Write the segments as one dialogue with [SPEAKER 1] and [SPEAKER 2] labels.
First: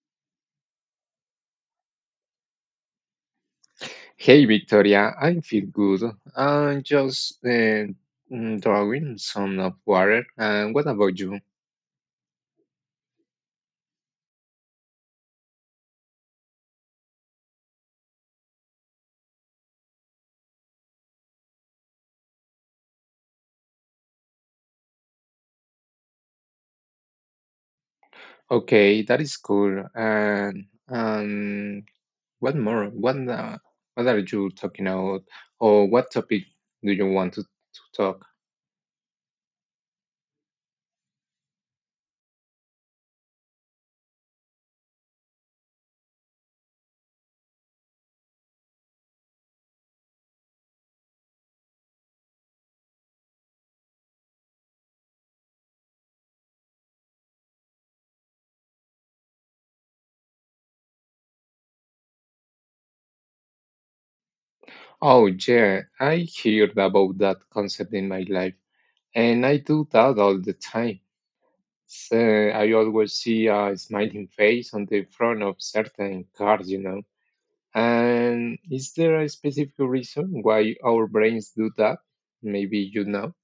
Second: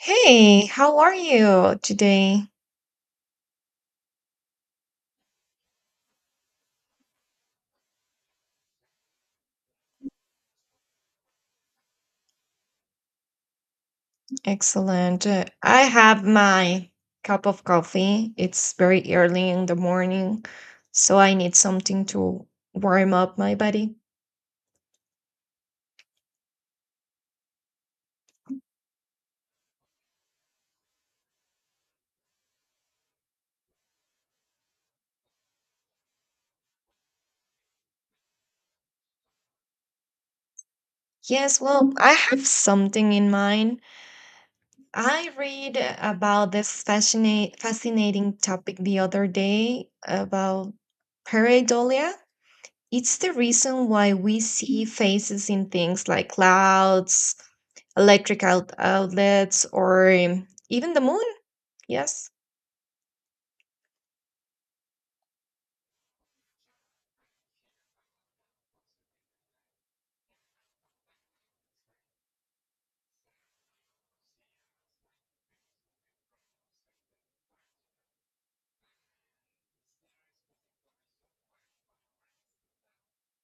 [SPEAKER 1] Hey, how are you today?
[SPEAKER 2] Hey Victoria, I feel good. I'm just drawing some of water. And what about you?
[SPEAKER 1] Excellent. I have my cup of coffee. It's very early in the morning, so I need something to warm up my body.
[SPEAKER 2] Okay, that is cool. And what more? What are you talking about? Or what topic do you want to talk?
[SPEAKER 1] Yes, well, I have something in mind. I read about this fascinating topic the other day about pareidolia. It's the reason why we see faces in things like clouds, electric outlets, or even the moon. Yes.
[SPEAKER 2] Oh yeah, I heard about that concept in my life, and I do that all the time. So I always see a smiling face on the front of certain cars, you know. And is there a specific reason why our brains do that? Maybe you know.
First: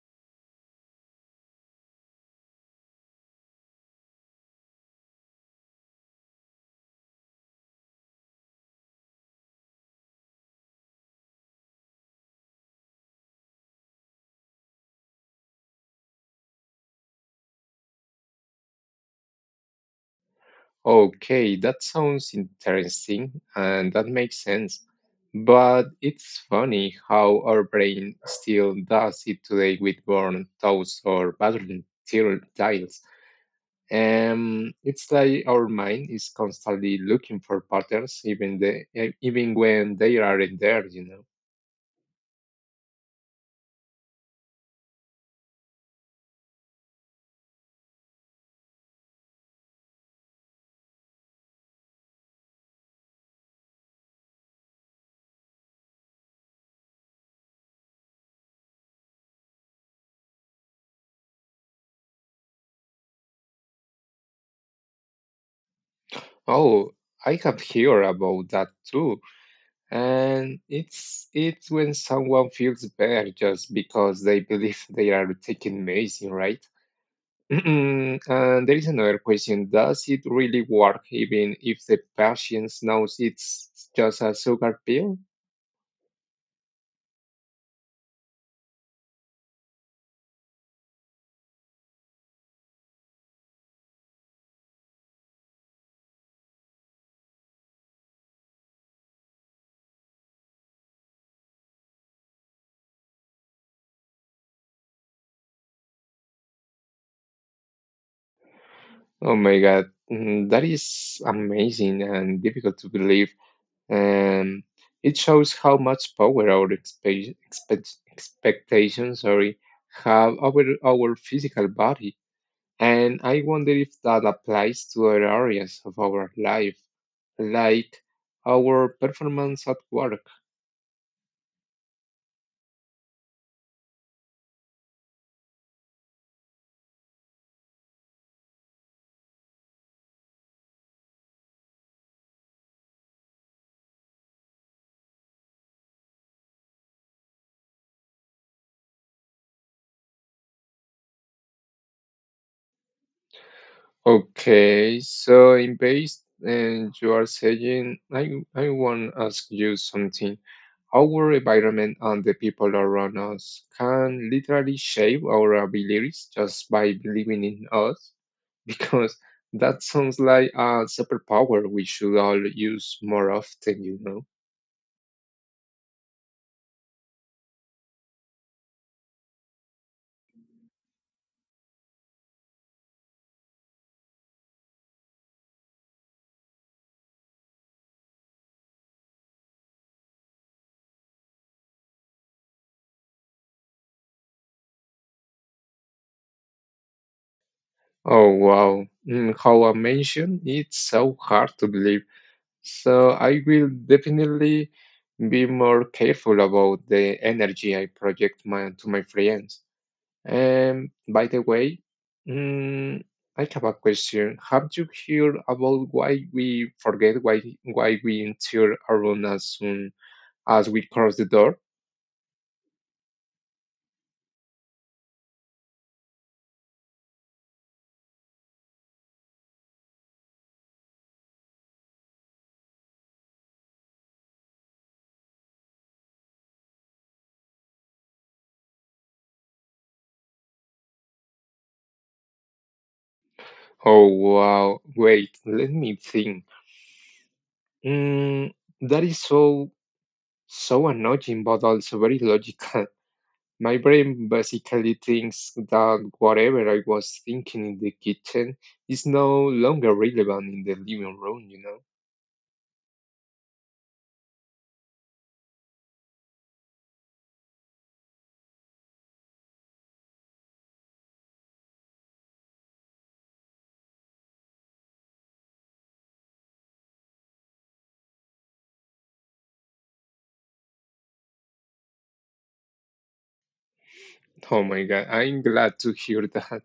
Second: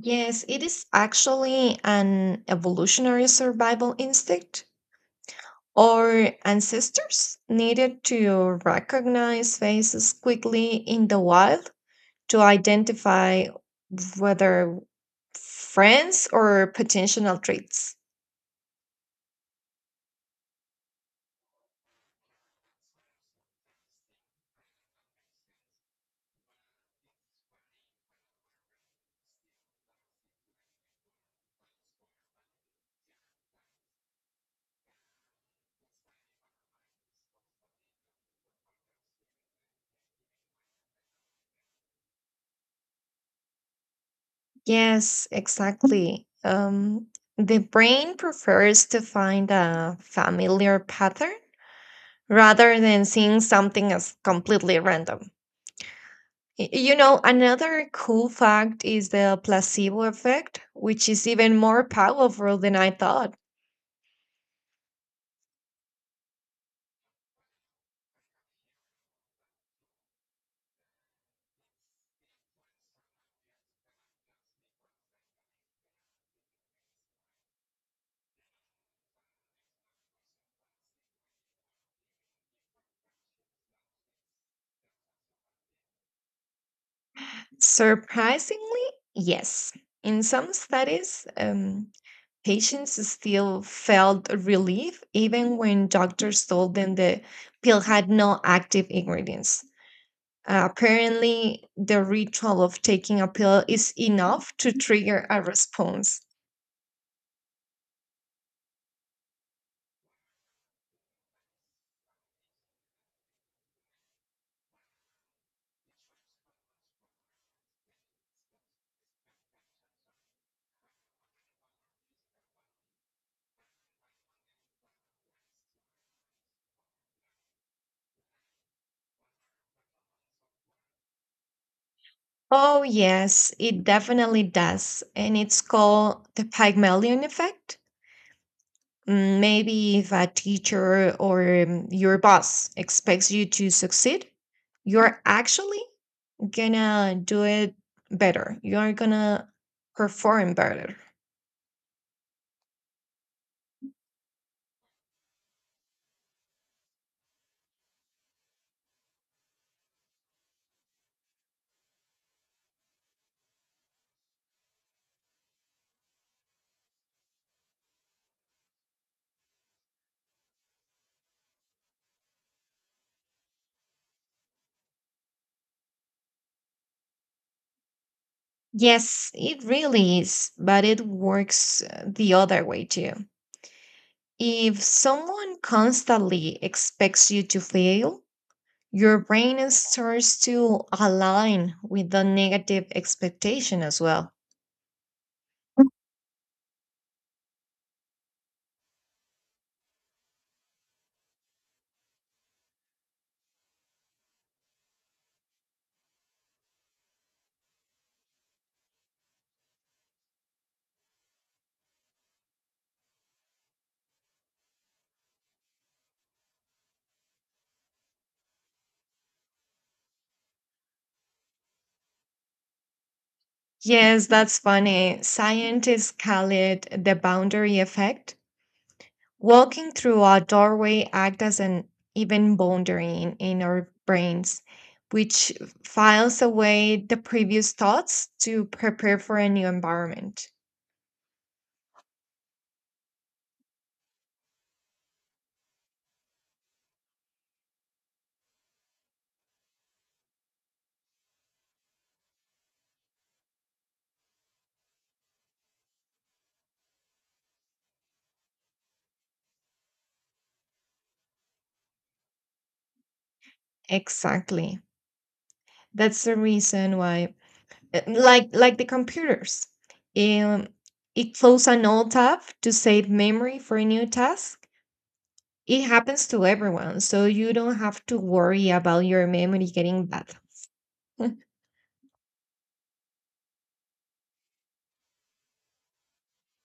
[SPEAKER 1] Yes, it is actually an evolutionary survival instinct. Our ancestors needed to recognize faces quickly in the wild to identify whether friends or potential traits.
[SPEAKER 2] Okay, that sounds interesting and that makes sense. But it's funny how our brain still does it today with burnt toast or battling tiles. It's like our mind is constantly looking for patterns, even when they aren't there.
[SPEAKER 1] Yes, exactly. The brain prefers to find a familiar pattern rather than seeing something as completely random. You know, another cool fact is the placebo effect, which is even more powerful than I thought.
[SPEAKER 2] Oh, I have heard about that too. And it's when someone feels bad just because they believe they are taking medicine, right? And there is another question: does it really work, even if the patient knows it's just a sugar pill?
[SPEAKER 1] Surprisingly, yes. In some studies, patients still felt relief even when doctors told them the pill had no active ingredients. Apparently, the ritual of taking a pill is enough to trigger a response.
[SPEAKER 2] Oh my God, mm, that is amazing and difficult to believe. Um, it shows how much power our expectations, sorry, have over our physical body. And I wonder if that applies to other areas of our life, like our performance at work.
[SPEAKER 1] Oh, yes, it definitely does. And it's called the Pygmalion effect. Mm, maybe if a teacher or your boss expects you to succeed, you're actually gonna do it better. You're gonna perform better.
[SPEAKER 2] Okay, so in base, and you are saying, I want to ask you something. Our environment and the people around us can literally shape our abilities just by believing in us, because that sounds like a superpower we should all use more often.
[SPEAKER 1] Yes, it really is, but it works the other way too. If someone constantly expects you to fail, your brain starts to align with the negative expectation as well.
[SPEAKER 2] Oh, wow. How I mentioned, it's so hard to believe. So I will definitely be more careful about the energy I project my, to my friends. By the way, mm, I have a question. Have you heard about why we forget why we enter a room as soon as we cross the door?
[SPEAKER 1] Yes, that's funny. Scientists call it the boundary effect. Walking through a doorway acts as an even boundary in our brains, which files away the previous thoughts to prepare for a new environment.
[SPEAKER 2] Oh wow! Wait, let me think. Mm, that is so annoying, but also very logical. My brain basically thinks that whatever I was thinking in the kitchen is no longer relevant in the living room, you know?
[SPEAKER 1] Exactly. That's the reason why. Like the computers, um, it closes an old tab to save memory for a new task. It happens to everyone, so you don't have to worry about your memory getting bad.
[SPEAKER 2] Oh my God, I'm glad to hear that.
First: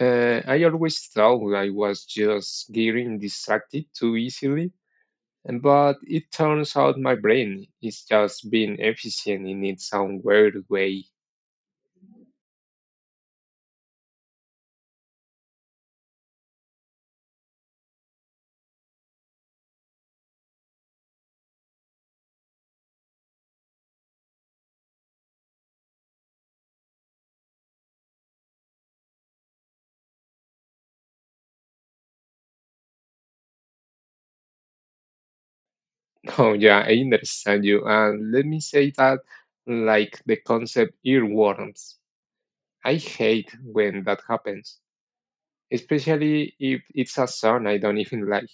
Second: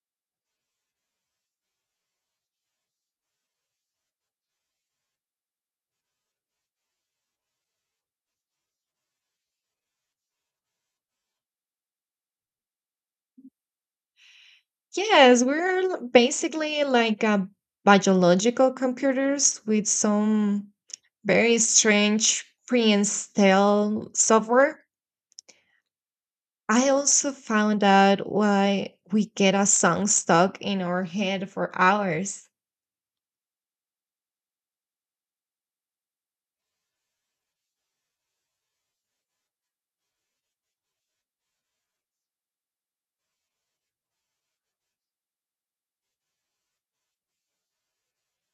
[SPEAKER 2] I always thought I was just getting distracted too easily, but it turns out my brain is just being efficient in its own weird way.
[SPEAKER 1] Yes, we're basically like biological computers with some very strange pre-installed software. I also found out why we get a song stuck in our head for hours.
[SPEAKER 2] Oh, yeah, I understand you. And let me say that, like the concept earworms, I hate when that happens, especially if it's a song I don't even like.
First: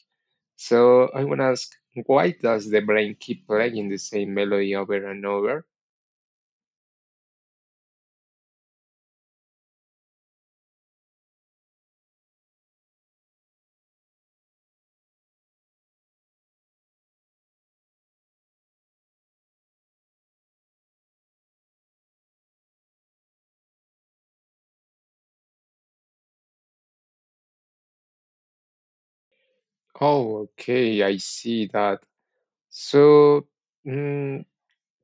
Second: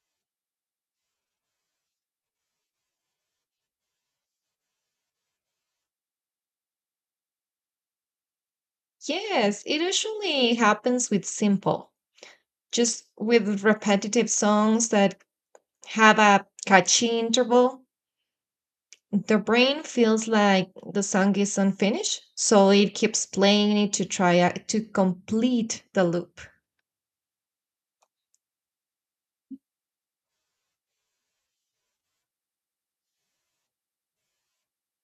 [SPEAKER 2] So I want to ask, why does the brain keep playing the same melody over and over?
[SPEAKER 1] Yes, it usually happens with simple, just with repetitive songs that have a catchy interval. The brain feels like the song is unfinished, so it keeps playing it to try to complete the loop.
[SPEAKER 2] Oh, okay, I see that. So, mm,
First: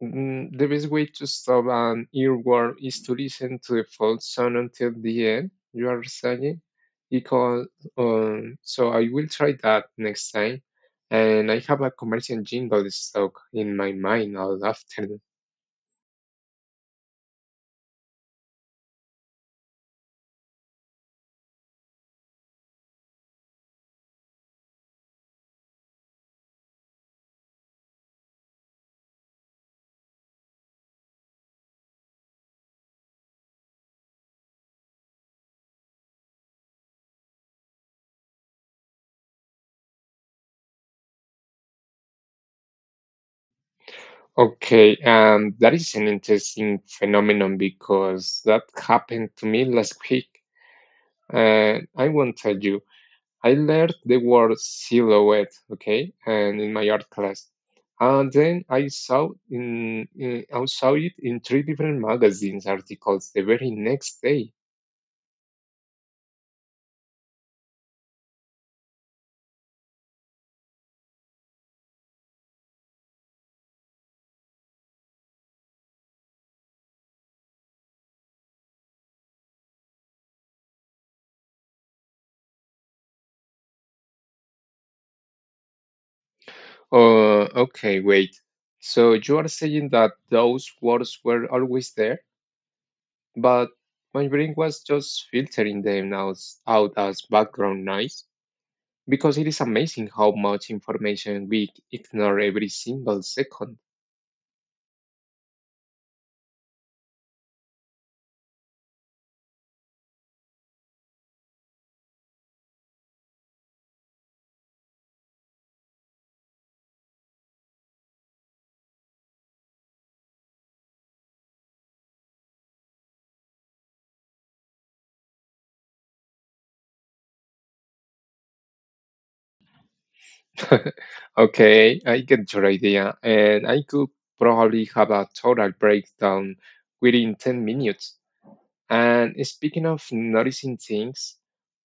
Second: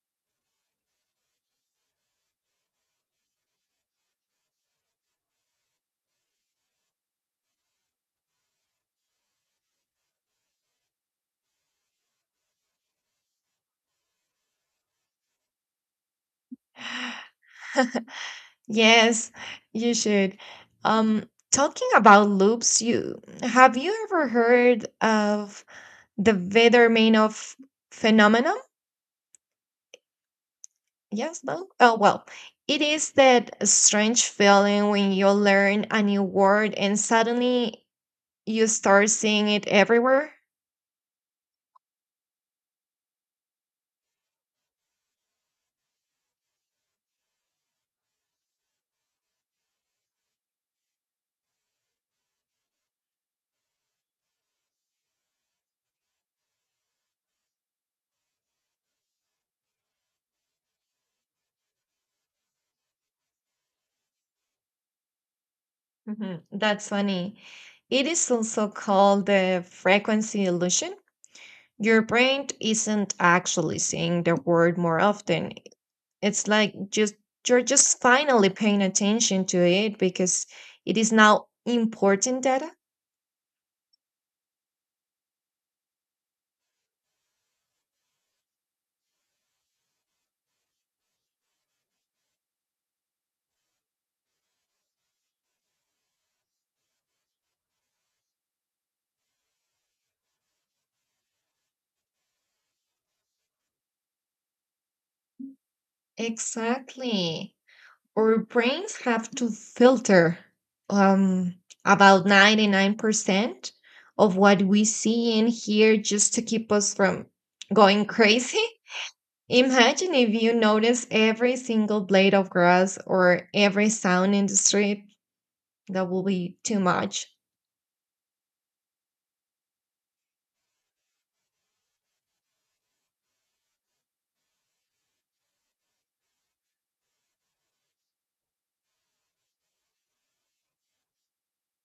[SPEAKER 2] the best way to stop an earworm is to listen to the full song until the end, you are saying? Because, so I will try that next time. And I have a commercial jingle stuck in my mind all afternoon.
[SPEAKER 1] Yes, you should. Um, Talking about loops, you ever heard of the Vedermanov phenomenon? Yes, no? Oh, well, it is that strange feeling when you learn a new word and suddenly you start seeing it everywhere.
[SPEAKER 2] Okay, and that is an interesting phenomenon because that happened to me last week. And I won't tell you, I learned the word silhouette, okay, and in my art class. And then I saw it in three different magazines articles the very next day.
[SPEAKER 1] Mhm. That's funny. It is also called the frequency illusion. Your brain isn't actually seeing the word more often. It's like just You're just finally paying attention to it because it is now important data.
[SPEAKER 2] Oh, okay, wait. So you are saying that those words were always there, but my brain was just filtering them out as background noise, because it is amazing how much information we ignore every single second.
[SPEAKER 1] Exactly. Our brains have to filter um, about 99% of what we see and hear just to keep us from going crazy. Imagine if you notice every single blade of grass or every sound in the street, that will be too much.
[SPEAKER 2] Okay, I get your idea, and I could probably have a total breakdown within 10 minutes. And speaking of noticing things,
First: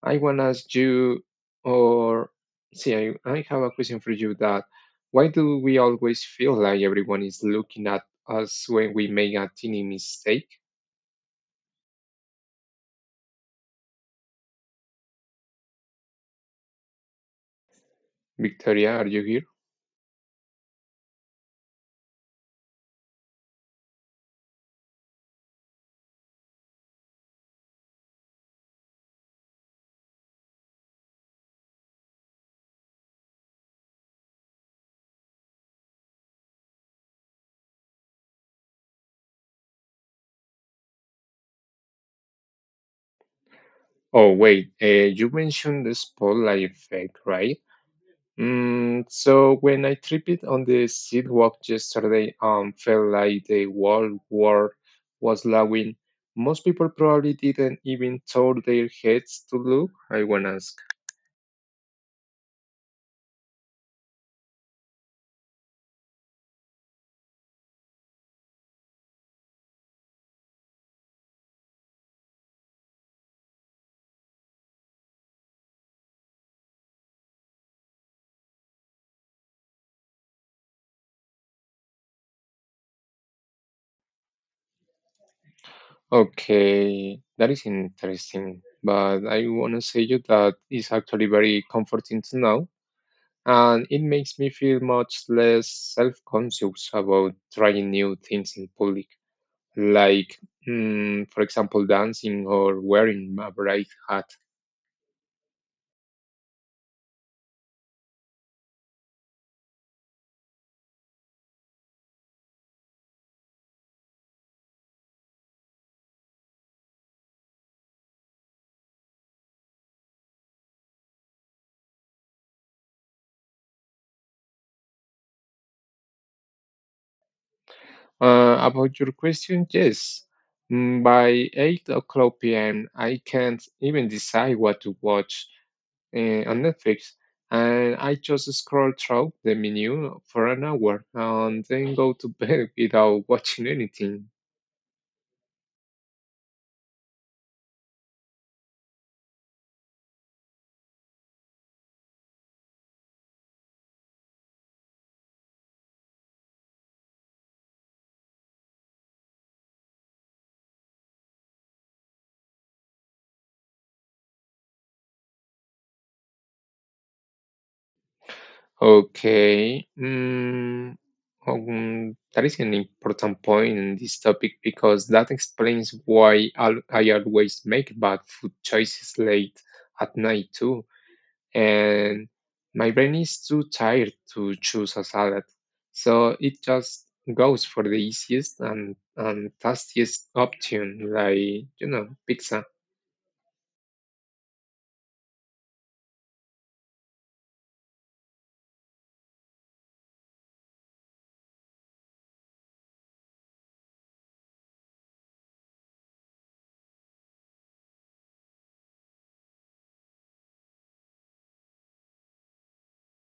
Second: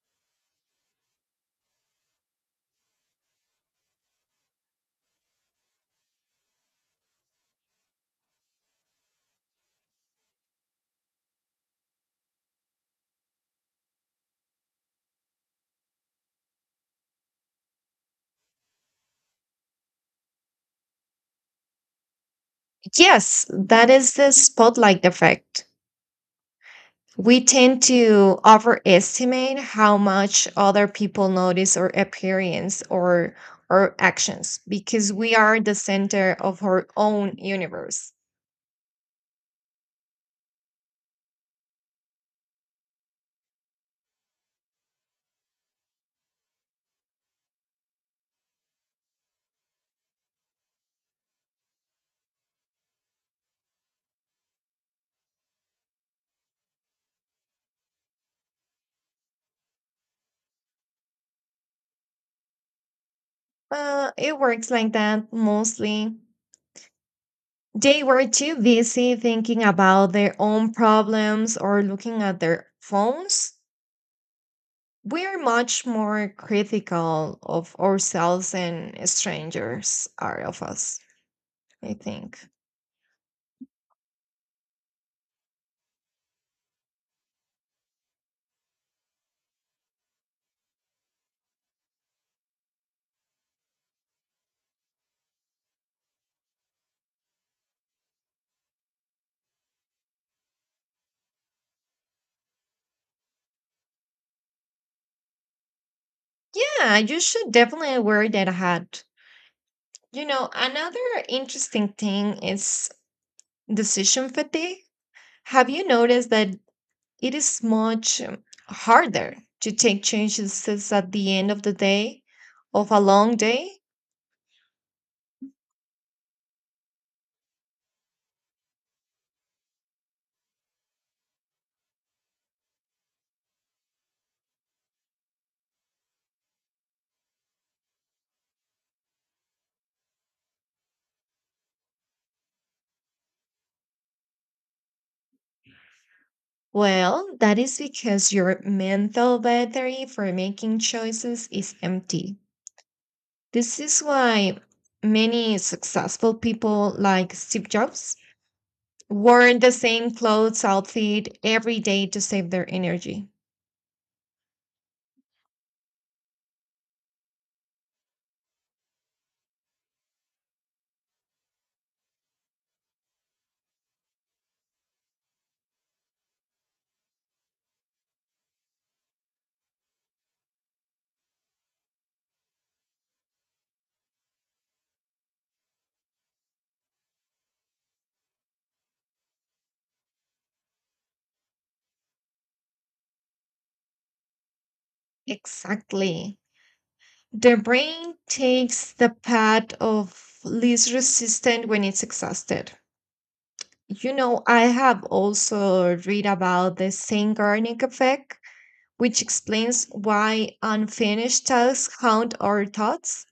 [SPEAKER 2] I want to ask you, or see, I have a question for you, that why do we always feel like everyone is looking at us when we make a teeny mistake? Victoria, are you here?
[SPEAKER 1] Yes, that is the spotlight effect. We tend to overestimate how much other people notice our appearance or our actions because we are the center of our own universe.
[SPEAKER 2] Oh, wait, you mentioned the spotlight effect, right? So when I tripped on the sidewalk yesterday and felt like the whole world was laughing, most people probably didn't even turn their heads to look, I want to ask.
[SPEAKER 1] It works like that mostly. They were too busy thinking about their own problems or looking at their phones. We are much more critical of ourselves than strangers are of us, I think.
[SPEAKER 2] Okay, that is interesting, but I want to say you that is actually very comforting to know, and it makes me feel much less self-conscious about trying new things in public, like, for example, dancing or wearing a bright hat.
[SPEAKER 1] Yeah, you should definitely wear that hat. You know, another interesting thing is decision fatigue. Have you noticed that it is much harder to take chances at the end of the day, of a long day?
[SPEAKER 2] About your question, yes. By 8 o'clock p.m., I can't even decide what to watch on Netflix, and I just scroll through the menu for an hour and then go to bed without watching anything.
[SPEAKER 1] Well, that is because your mental battery for making choices is empty. This is why many successful people like Steve Jobs wore the same clothes outfit every day to save their energy.
[SPEAKER 2] Okay. That is an important point in this topic because that explains why I always make bad food choices late at night too, and my brain is too tired to choose a salad. So it just goes for the easiest and tastiest option, like, you know, pizza.
[SPEAKER 1] Exactly. The brain takes the path of least resistance when it's exhausted. You know, I have also read about the Zeigarnik effect, which explains why unfinished tasks haunt our thoughts,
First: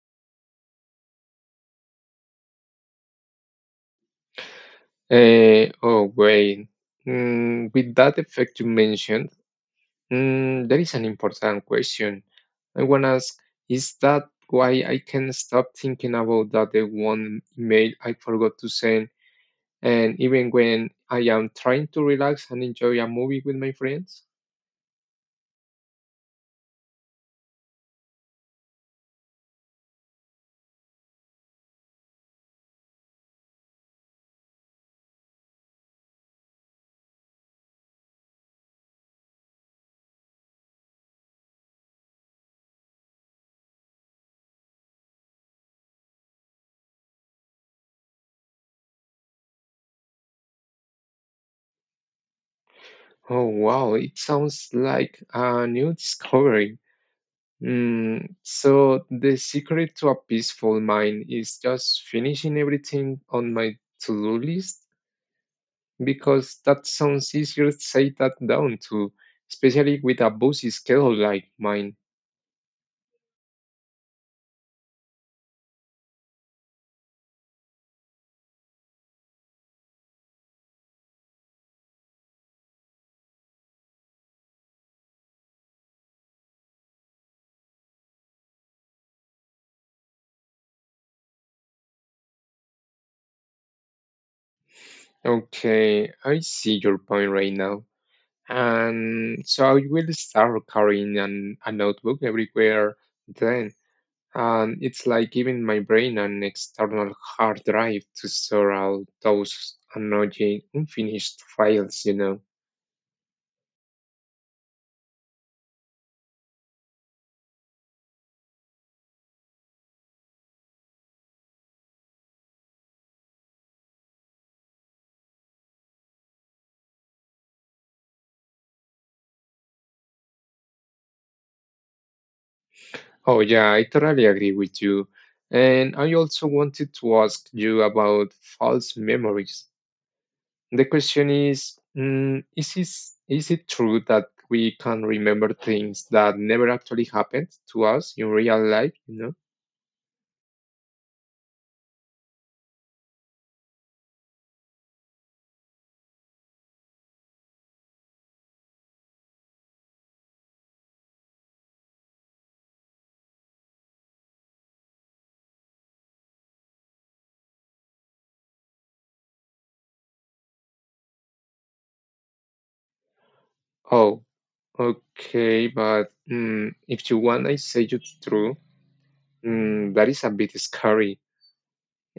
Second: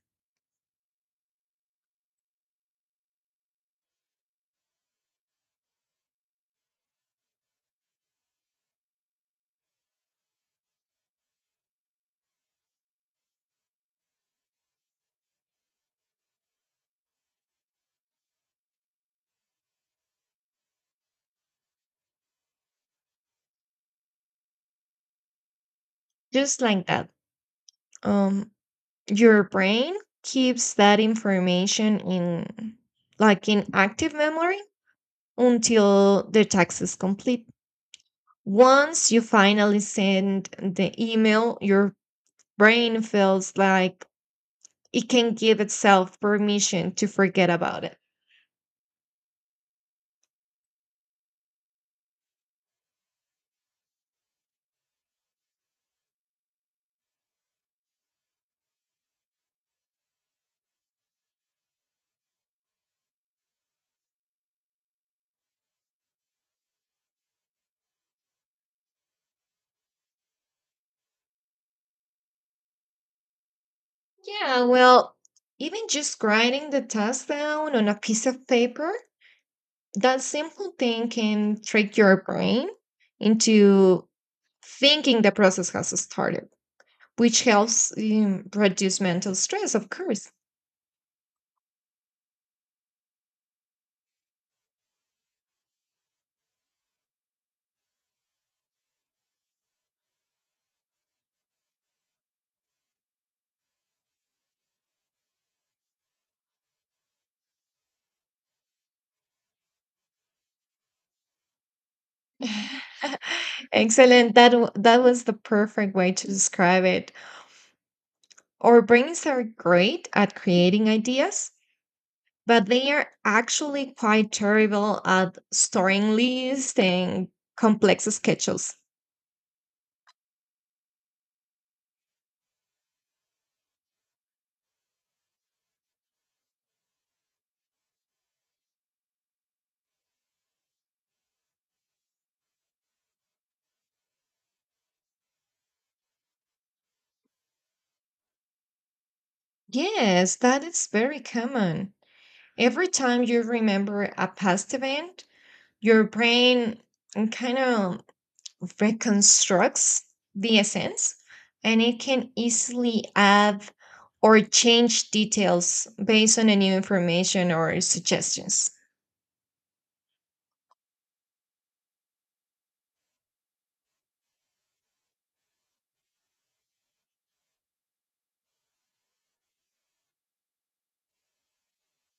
[SPEAKER 2] Oh, wait. With that effect you mentioned, there is an important question. I want to ask, is that why I can stop thinking about that the one email I forgot to send? And even when I am trying to relax and enjoy a movie with my friends?
[SPEAKER 1] just like that. Um, your brain keeps that information in, like in active memory, until the task is complete. Once you finally send the email, your brain feels like it can give itself permission to forget about it.
[SPEAKER 2] Oh, wow, it sounds like a new discovery. So, the secret to a peaceful mind is just finishing everything on my to-do list? Because that sounds easier to say that down to, especially with a busy schedule like mine.
[SPEAKER 1] Yeah, well, even just writing the task down on a piece of paper, that simple thing can trick your brain into thinking the process has started, which helps reduce mental stress, of course.
[SPEAKER 2] Okay, I see your point right now. And so I will start carrying a notebook everywhere then. And it's like giving my brain an external hard drive to store all those annoying unfinished files, you know.
[SPEAKER 1] Excellent. That was the perfect way to describe it. Our brains are great at creating ideas, but they are actually quite terrible at storing lists and complex schedules.
[SPEAKER 2] Oh, yeah, I totally agree with you. And I also wanted to ask you about false memories. The question is, is it true that we can remember things that never actually happened to us in real life, you know?
[SPEAKER 1] Yes, that is very common. Every time you remember a past event, your brain kind of reconstructs the essence, and it can easily add or change details based on a new information or suggestions.
[SPEAKER 2] Oh, okay, but if you want, I say it's true. That is a bit scary.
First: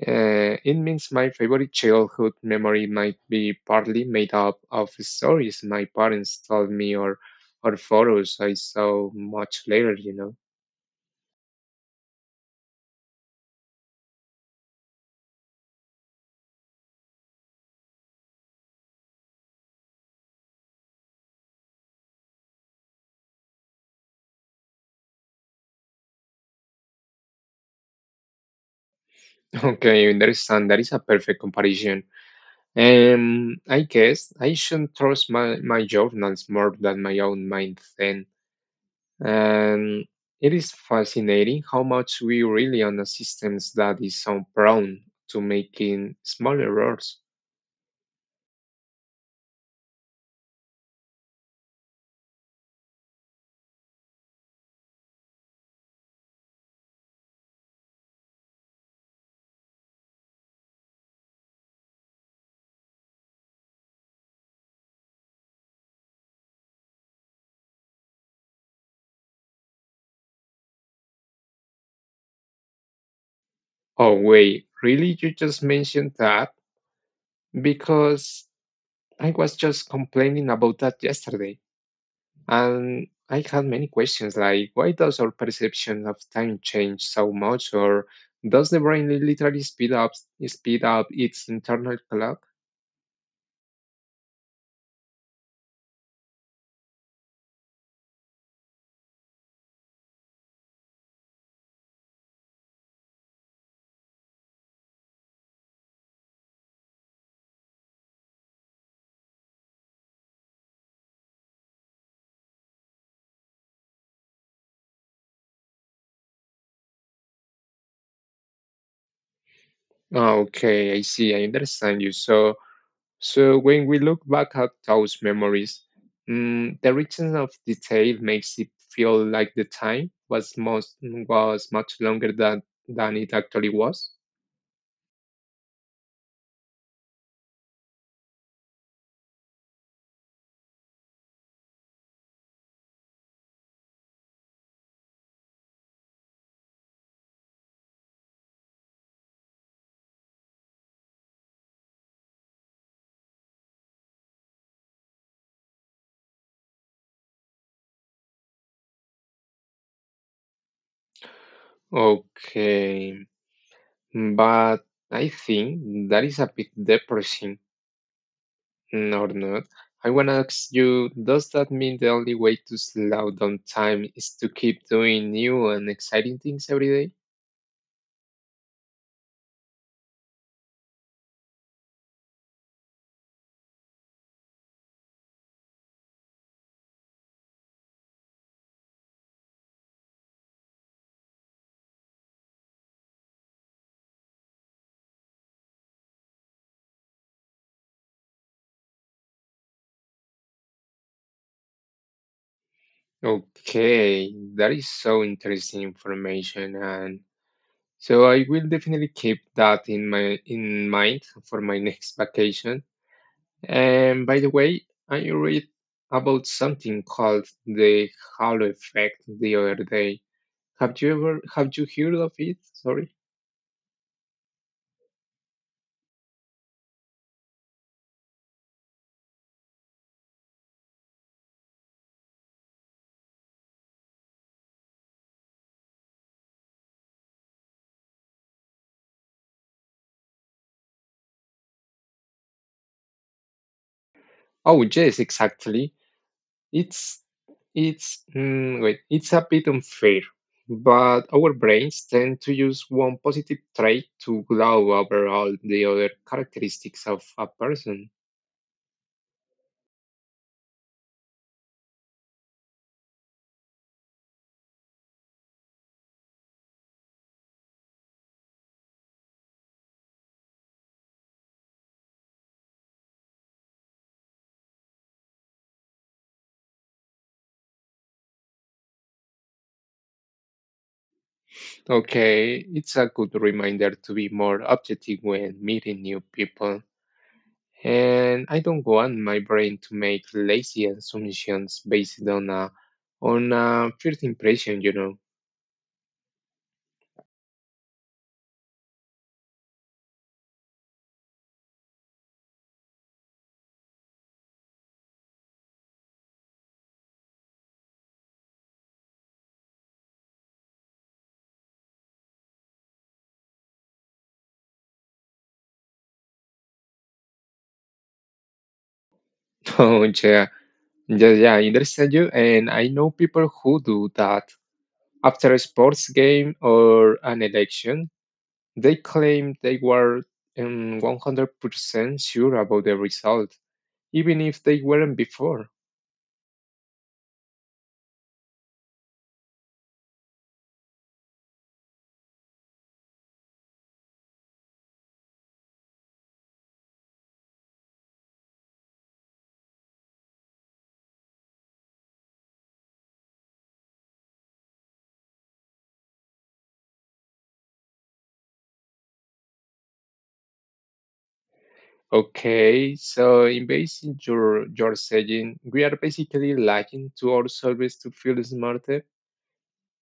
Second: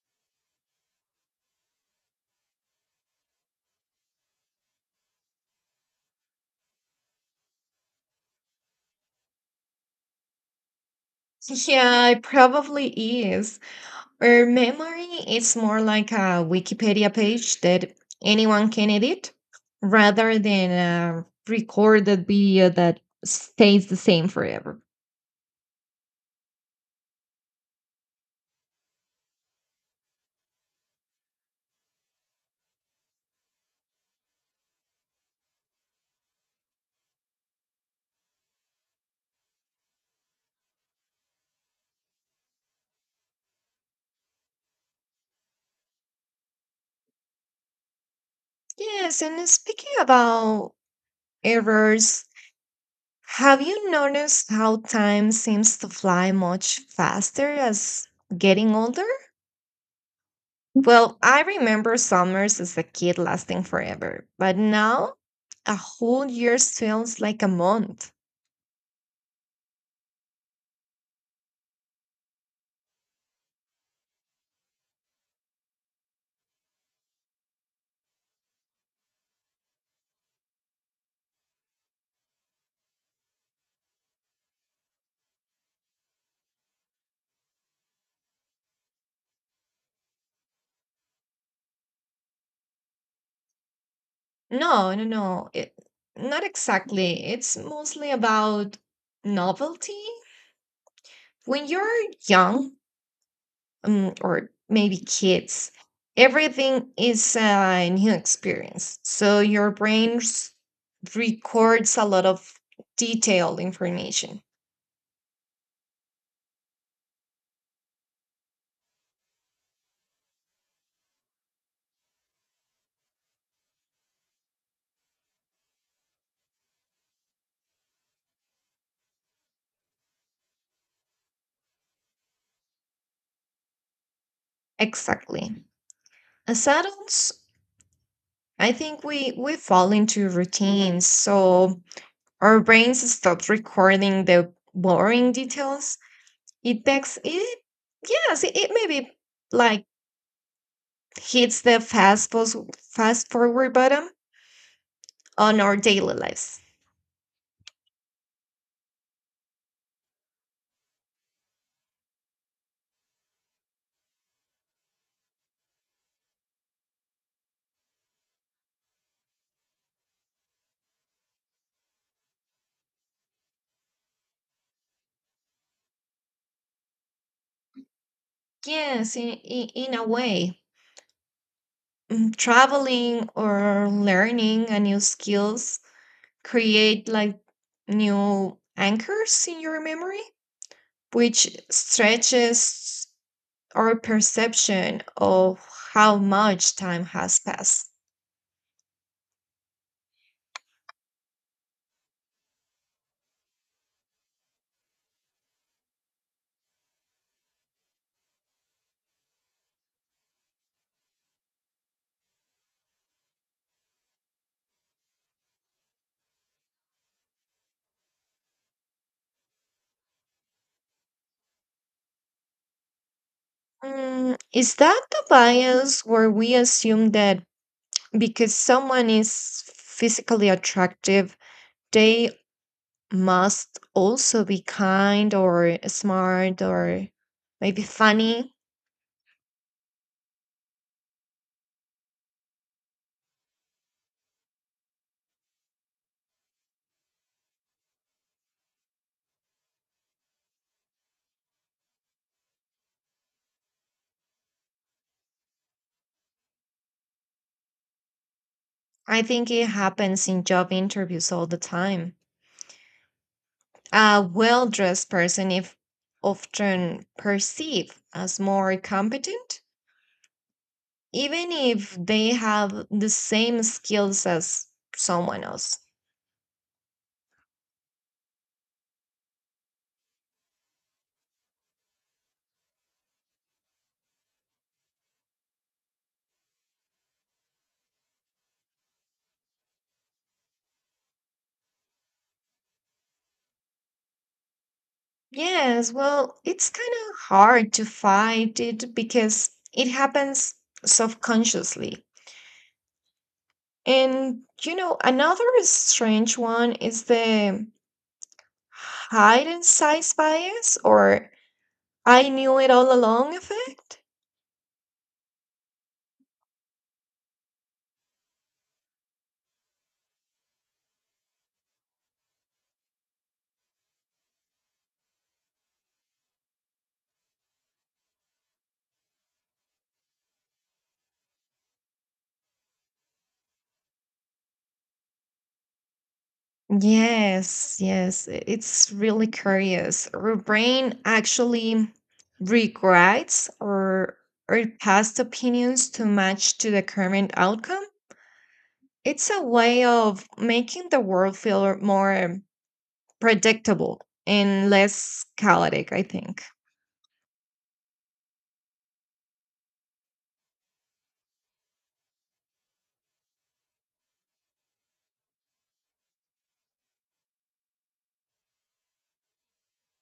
[SPEAKER 2] It means my favorite childhood memory might be partly made up of stories my parents told me or photos I saw much later, you know.
[SPEAKER 1] Yeah, it probably is. Our memory is more like a Wikipedia page that anyone can edit rather than a recorded video that stays the same forever.
[SPEAKER 2] Okay, I understand. That is a perfect comparison. I guess I should trust my journals more than my own mind then. And it is fascinating how much we rely on the systems that is so prone to making small errors.
[SPEAKER 1] Yes, and speaking about errors, have you noticed how time seems to fly much faster as getting older? Well, I remember summers as a kid lasting forever, but now a whole year feels like a month.
[SPEAKER 2] Oh, wait, really? You just mentioned that? Because I was just complaining about that yesterday. And I had many questions like why does our perception of time change so much? Or does the brain literally speed up its internal clock?
[SPEAKER 1] No, no, no. Not exactly. It's mostly about novelty. When you're young, or maybe kids, everything is a new experience. So your brain records a lot of detailed information.
[SPEAKER 2] Oh, okay, I see, I understand you. So, so when we look back at those memories, the richness of detail makes it feel like the time was much longer than it actually was.
[SPEAKER 1] Exactly. As adults, I think we fall into routines, so our brains stop recording the boring details. It takes it. Yes, it maybe like hits the fast forward button on our daily lives.
[SPEAKER 2] Okay, but I think that is a bit depressing, or not? I wanna ask you: does that mean the only way to slow down time is to keep doing new and exciting things every day?
[SPEAKER 1] Yes, in a way, traveling or learning a new skills create like new anchors in your memory, which stretches our perception of how much time has passed.
[SPEAKER 2] Okay, that is so interesting information and. So I will definitely keep that in mind for my next vacation. And by the way, I read about something called the halo effect the other day. Have you heard of it? Sorry.
[SPEAKER 1] Mm, is that the bias where we assume that because someone is physically attractive, they must also be kind or smart or maybe funny?
[SPEAKER 2] Oh yes, exactly. It's Wait, it's a bit unfair, but our brains tend to use one positive trait to glow over all the other characteristics of a person.
[SPEAKER 1] I think it happens in job interviews all the time. A well dressed person is often perceived as more competent, even if they have the same skills as someone else.
[SPEAKER 2] Okay, it's a good reminder to be more objective when meeting new people. And I don't want my brain to make lazy assumptions based on a first impression, you know.
[SPEAKER 1] Yes, well, it's kind of hard to fight it because it happens subconsciously. And, you know, another strange one is the hide and size bias, or I knew it all along effect.
[SPEAKER 2] Oh yeah, yeah, I understand you. And I know people who do that after a sports game or an election. They claim they were 100% sure about the result, even if they weren't before.
[SPEAKER 1] Yes, yes, it's really curious. Our brain actually regrets or past opinions to match to the current outcome. It's a way of making the world feel more predictable and less chaotic, I think.
[SPEAKER 2] Okay, so in basing your saying, we are basically lacking to ourselves to feel smarter.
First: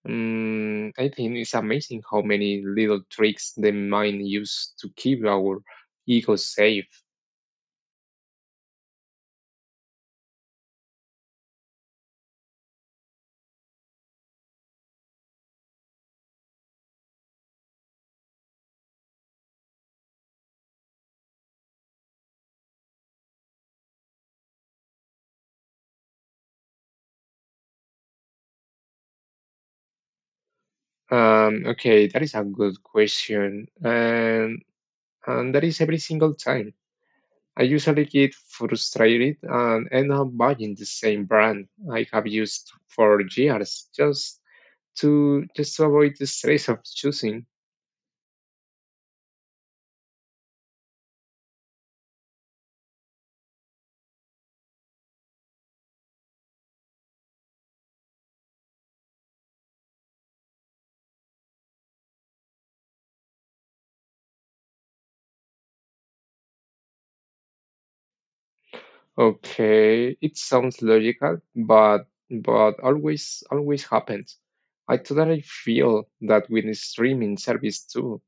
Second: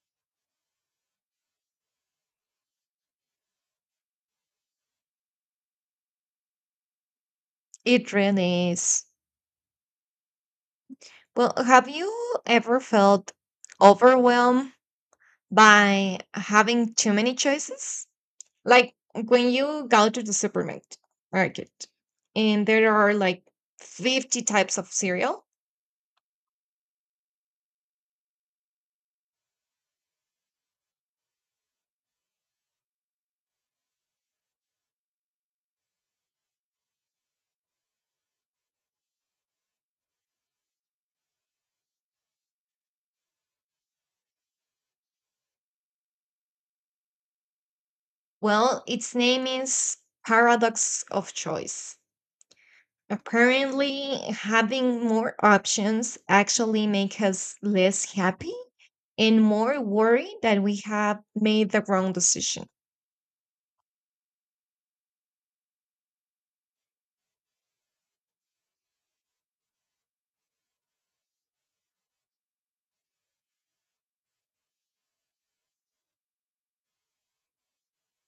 [SPEAKER 2] I think it's amazing how many little tricks the mind use to keep our ego safe.
[SPEAKER 1] It really is. Well, have you ever felt overwhelmed by having too many choices? Like when you go to the supermarket market and there are like 50 types of cereal?
[SPEAKER 2] Okay, that is a good question, and that is every single time. I usually get frustrated and end up buying the same brand I have used for years just to avoid the stress of choosing.
[SPEAKER 1] Well, its name is Paradox of Choice. Apparently, having more options actually make us less happy and more worried that we have made the wrong decision.
[SPEAKER 2] Okay, it sounds logical, but always happens. I totally feel that with the streaming service too,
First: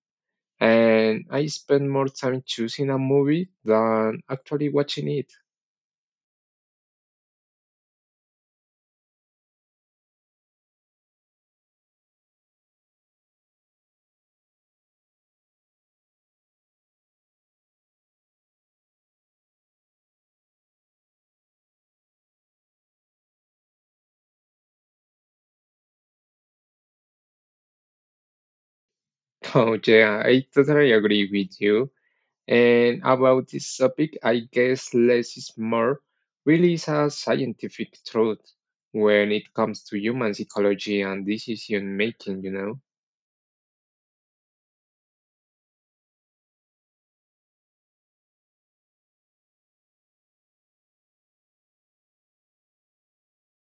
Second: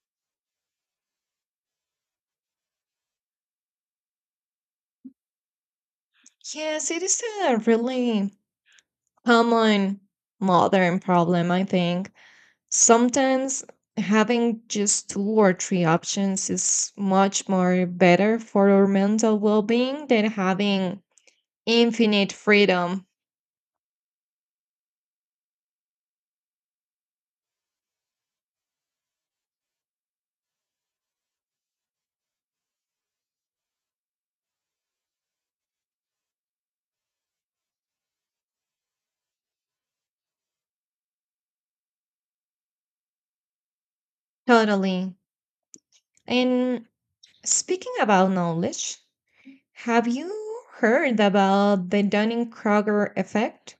[SPEAKER 2] and I spend more time choosing a movie than actually watching it.
[SPEAKER 1] Yes, it is a really common modern problem, I think. Sometimes having just two or three options is much more better for our mental well-being than having infinite freedom.
[SPEAKER 2] Oh yeah, I totally agree with you. And about this topic, I guess less is more really is a scientific truth when it comes to human psychology and decision making, you know.
[SPEAKER 1] Totally. And speaking about knowledge, have you heard about the Dunning-Kruger effect?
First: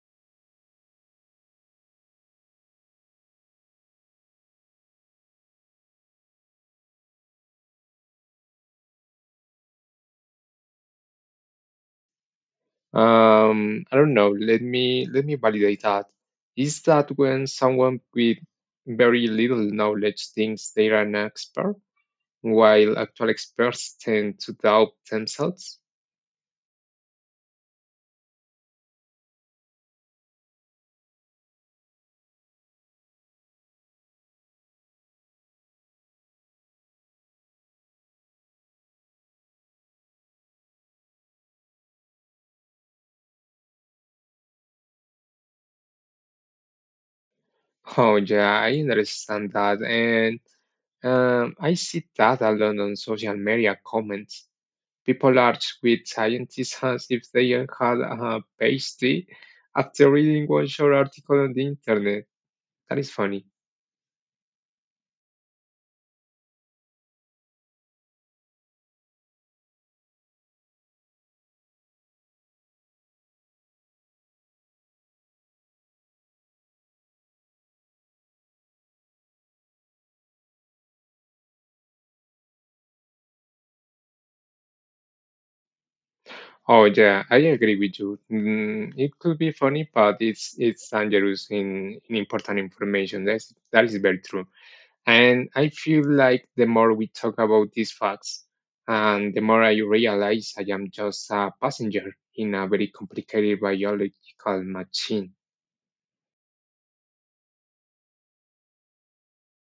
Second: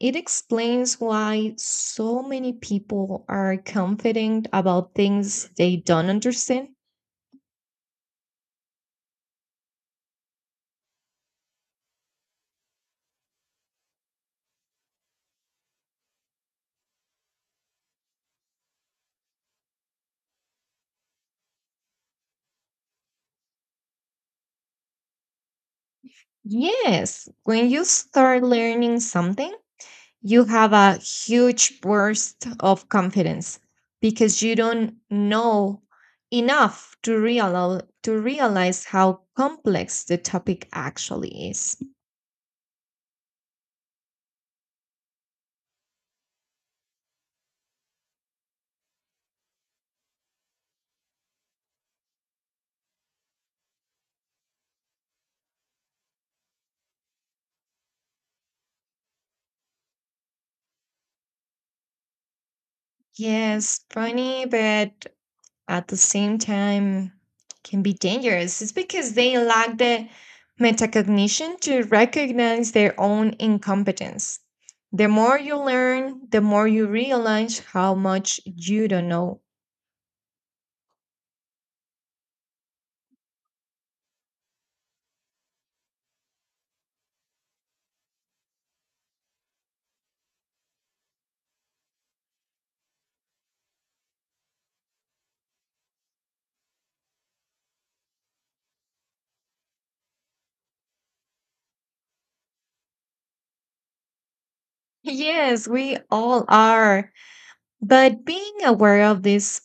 [SPEAKER 1] It explains why so many people are confident about things they don't understand.
[SPEAKER 2] I don't know. Let me validate that. Is that when someone with very little knowledge thinks they are an expert, while actual experts tend to doubt themselves?
[SPEAKER 1] Yes, when you start learning something, you have a huge burst of confidence because you don't know enough to realize how complex the topic actually is.
[SPEAKER 2] Oh yeah, I understand that, and I see that a lot on social media comments. People argue with scientists as if they had a PhD after reading one short article on the internet. That is funny.
[SPEAKER 1] Yes, funny, but at the same time can be dangerous. It's because they lack the metacognition to recognize their own incompetence. The more you learn, the more you realize how much you don't know.
[SPEAKER 2] Oh yeah, I agree with you. It could be funny, but it's dangerous in important information. That is very true. And I feel like the more we talk about these facts, and the more I realize I am just a passenger in a very complicated biological machine.
[SPEAKER 1] Yes, we all are. But being aware of this,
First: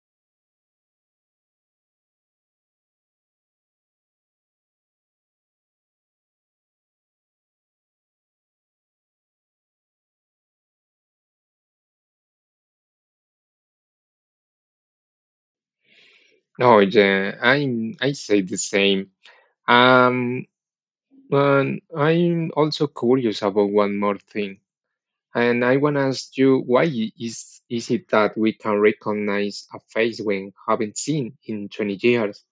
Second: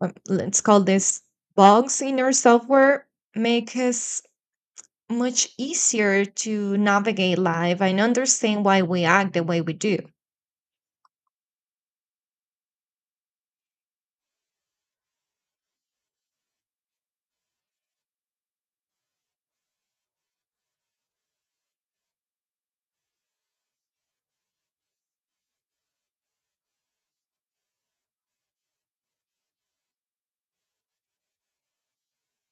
[SPEAKER 1] let's call this bugs in our software, make us much easier to navigate life and understand why we act the way we do.
[SPEAKER 2] Oh yeah, I say the same. Um, and I'm also curious about one more thing. And I want to ask you, why is it that we can recognize a face we haven't seen in 20 years,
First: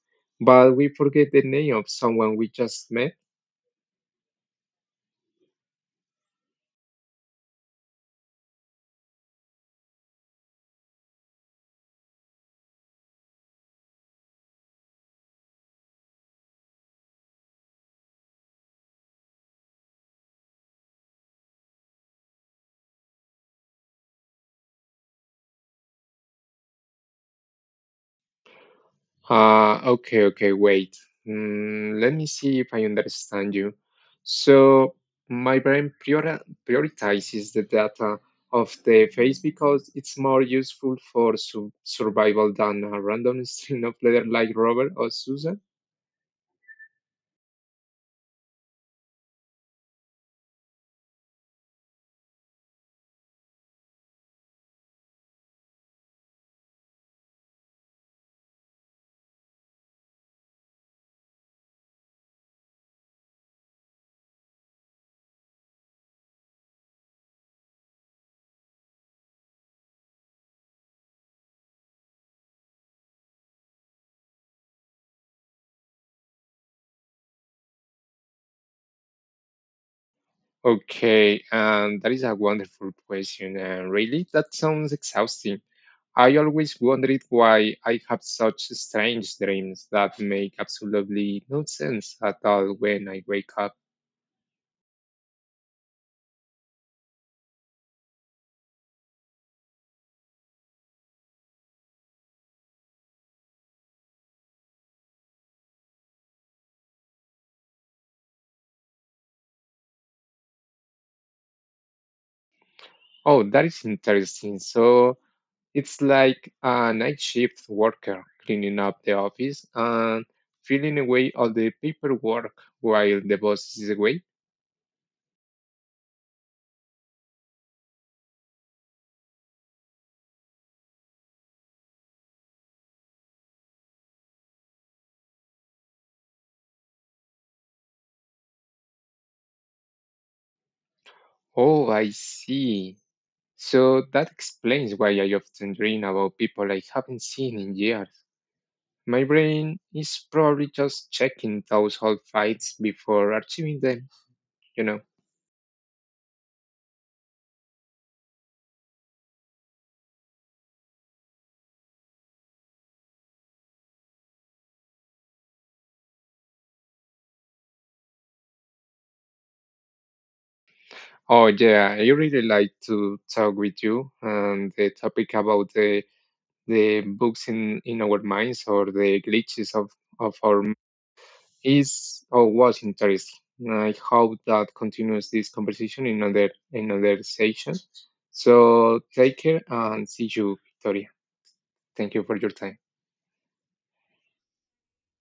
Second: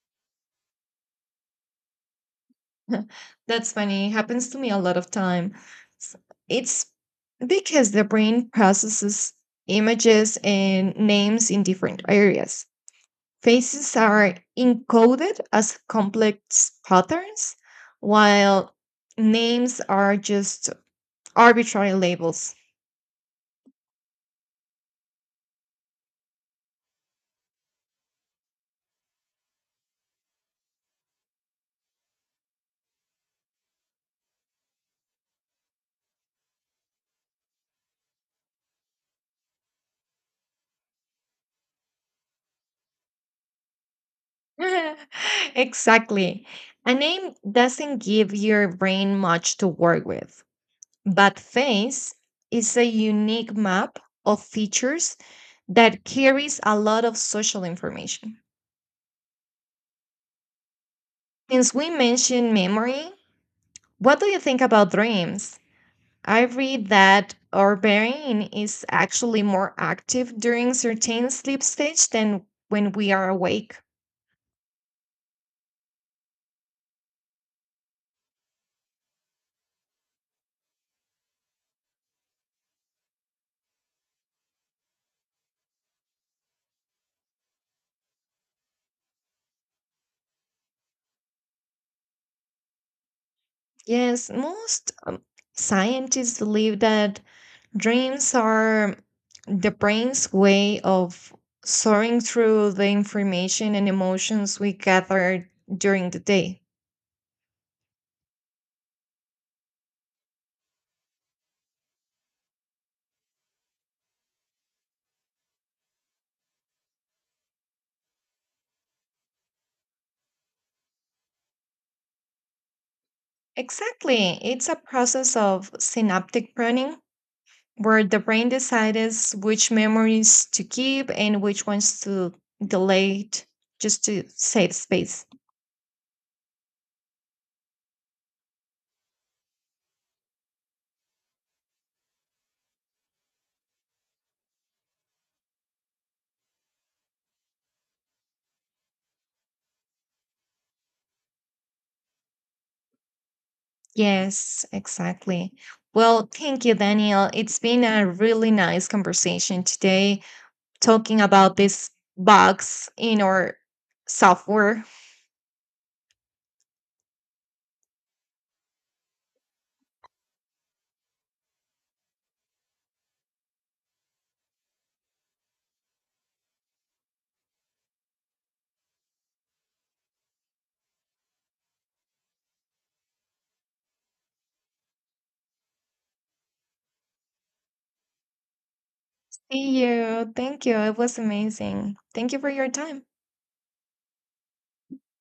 [SPEAKER 2] but we forget the name of someone we just met?
[SPEAKER 1] That's funny. Happens to me a lot of time. S- It's because the brain processes images and names in different areas. Faces are encoded as complex patterns, while names are just arbitrary labels.
[SPEAKER 2] Okay, okay, wait. Let me see if I understand you. So, my brain prioritizes the data of the face because it's more useful for survival than a random string of letters like Robert or Susan.
[SPEAKER 1] Exactly. A name doesn't give your brain much to work with, but face is a unique map of features that carries a lot of social information. Since we mentioned memory, what do you think about dreams? I read that our brain is actually more active during certain sleep stage than when we are awake.
[SPEAKER 2] Okay, and that is a wonderful question, and really, that sounds exhausting. I always wondered why I have such strange dreams that make absolutely no sense at all when I wake up.
[SPEAKER 1] Yes, most scientists believe that dreams are the brain's way of soaring through the information and emotions we gather during the day.
[SPEAKER 2] Oh, that is interesting. So it's like a night shift worker cleaning up the office and filling away all the paperwork while the boss is away.
[SPEAKER 1] Exactly. It's a process of synaptic pruning where the brain decides which memories to keep and which ones to delete just to save space.
[SPEAKER 2] Oh, I see. So that explains why I often dream about people I haven't seen in years. My brain is probably just checking those old fights before archiving them,
[SPEAKER 1] Yes,
[SPEAKER 2] you know.
[SPEAKER 1] exactly. Well, thank you, Daniel. It's been a really nice conversation today, talking about these bugs in our software.
[SPEAKER 2] Oh yeah, I really like to talk with you, and the topic about the books in our minds or the glitches of our is or was interesting. I hope that continues this conversation in another session. So take care
[SPEAKER 1] See
[SPEAKER 2] and see
[SPEAKER 1] you.
[SPEAKER 2] you,
[SPEAKER 1] Thank you. It
[SPEAKER 2] Victoria.
[SPEAKER 1] was amazing.
[SPEAKER 2] Thank you
[SPEAKER 1] Thank
[SPEAKER 2] for
[SPEAKER 1] you for
[SPEAKER 2] your
[SPEAKER 1] your
[SPEAKER 2] time.
[SPEAKER 1] time.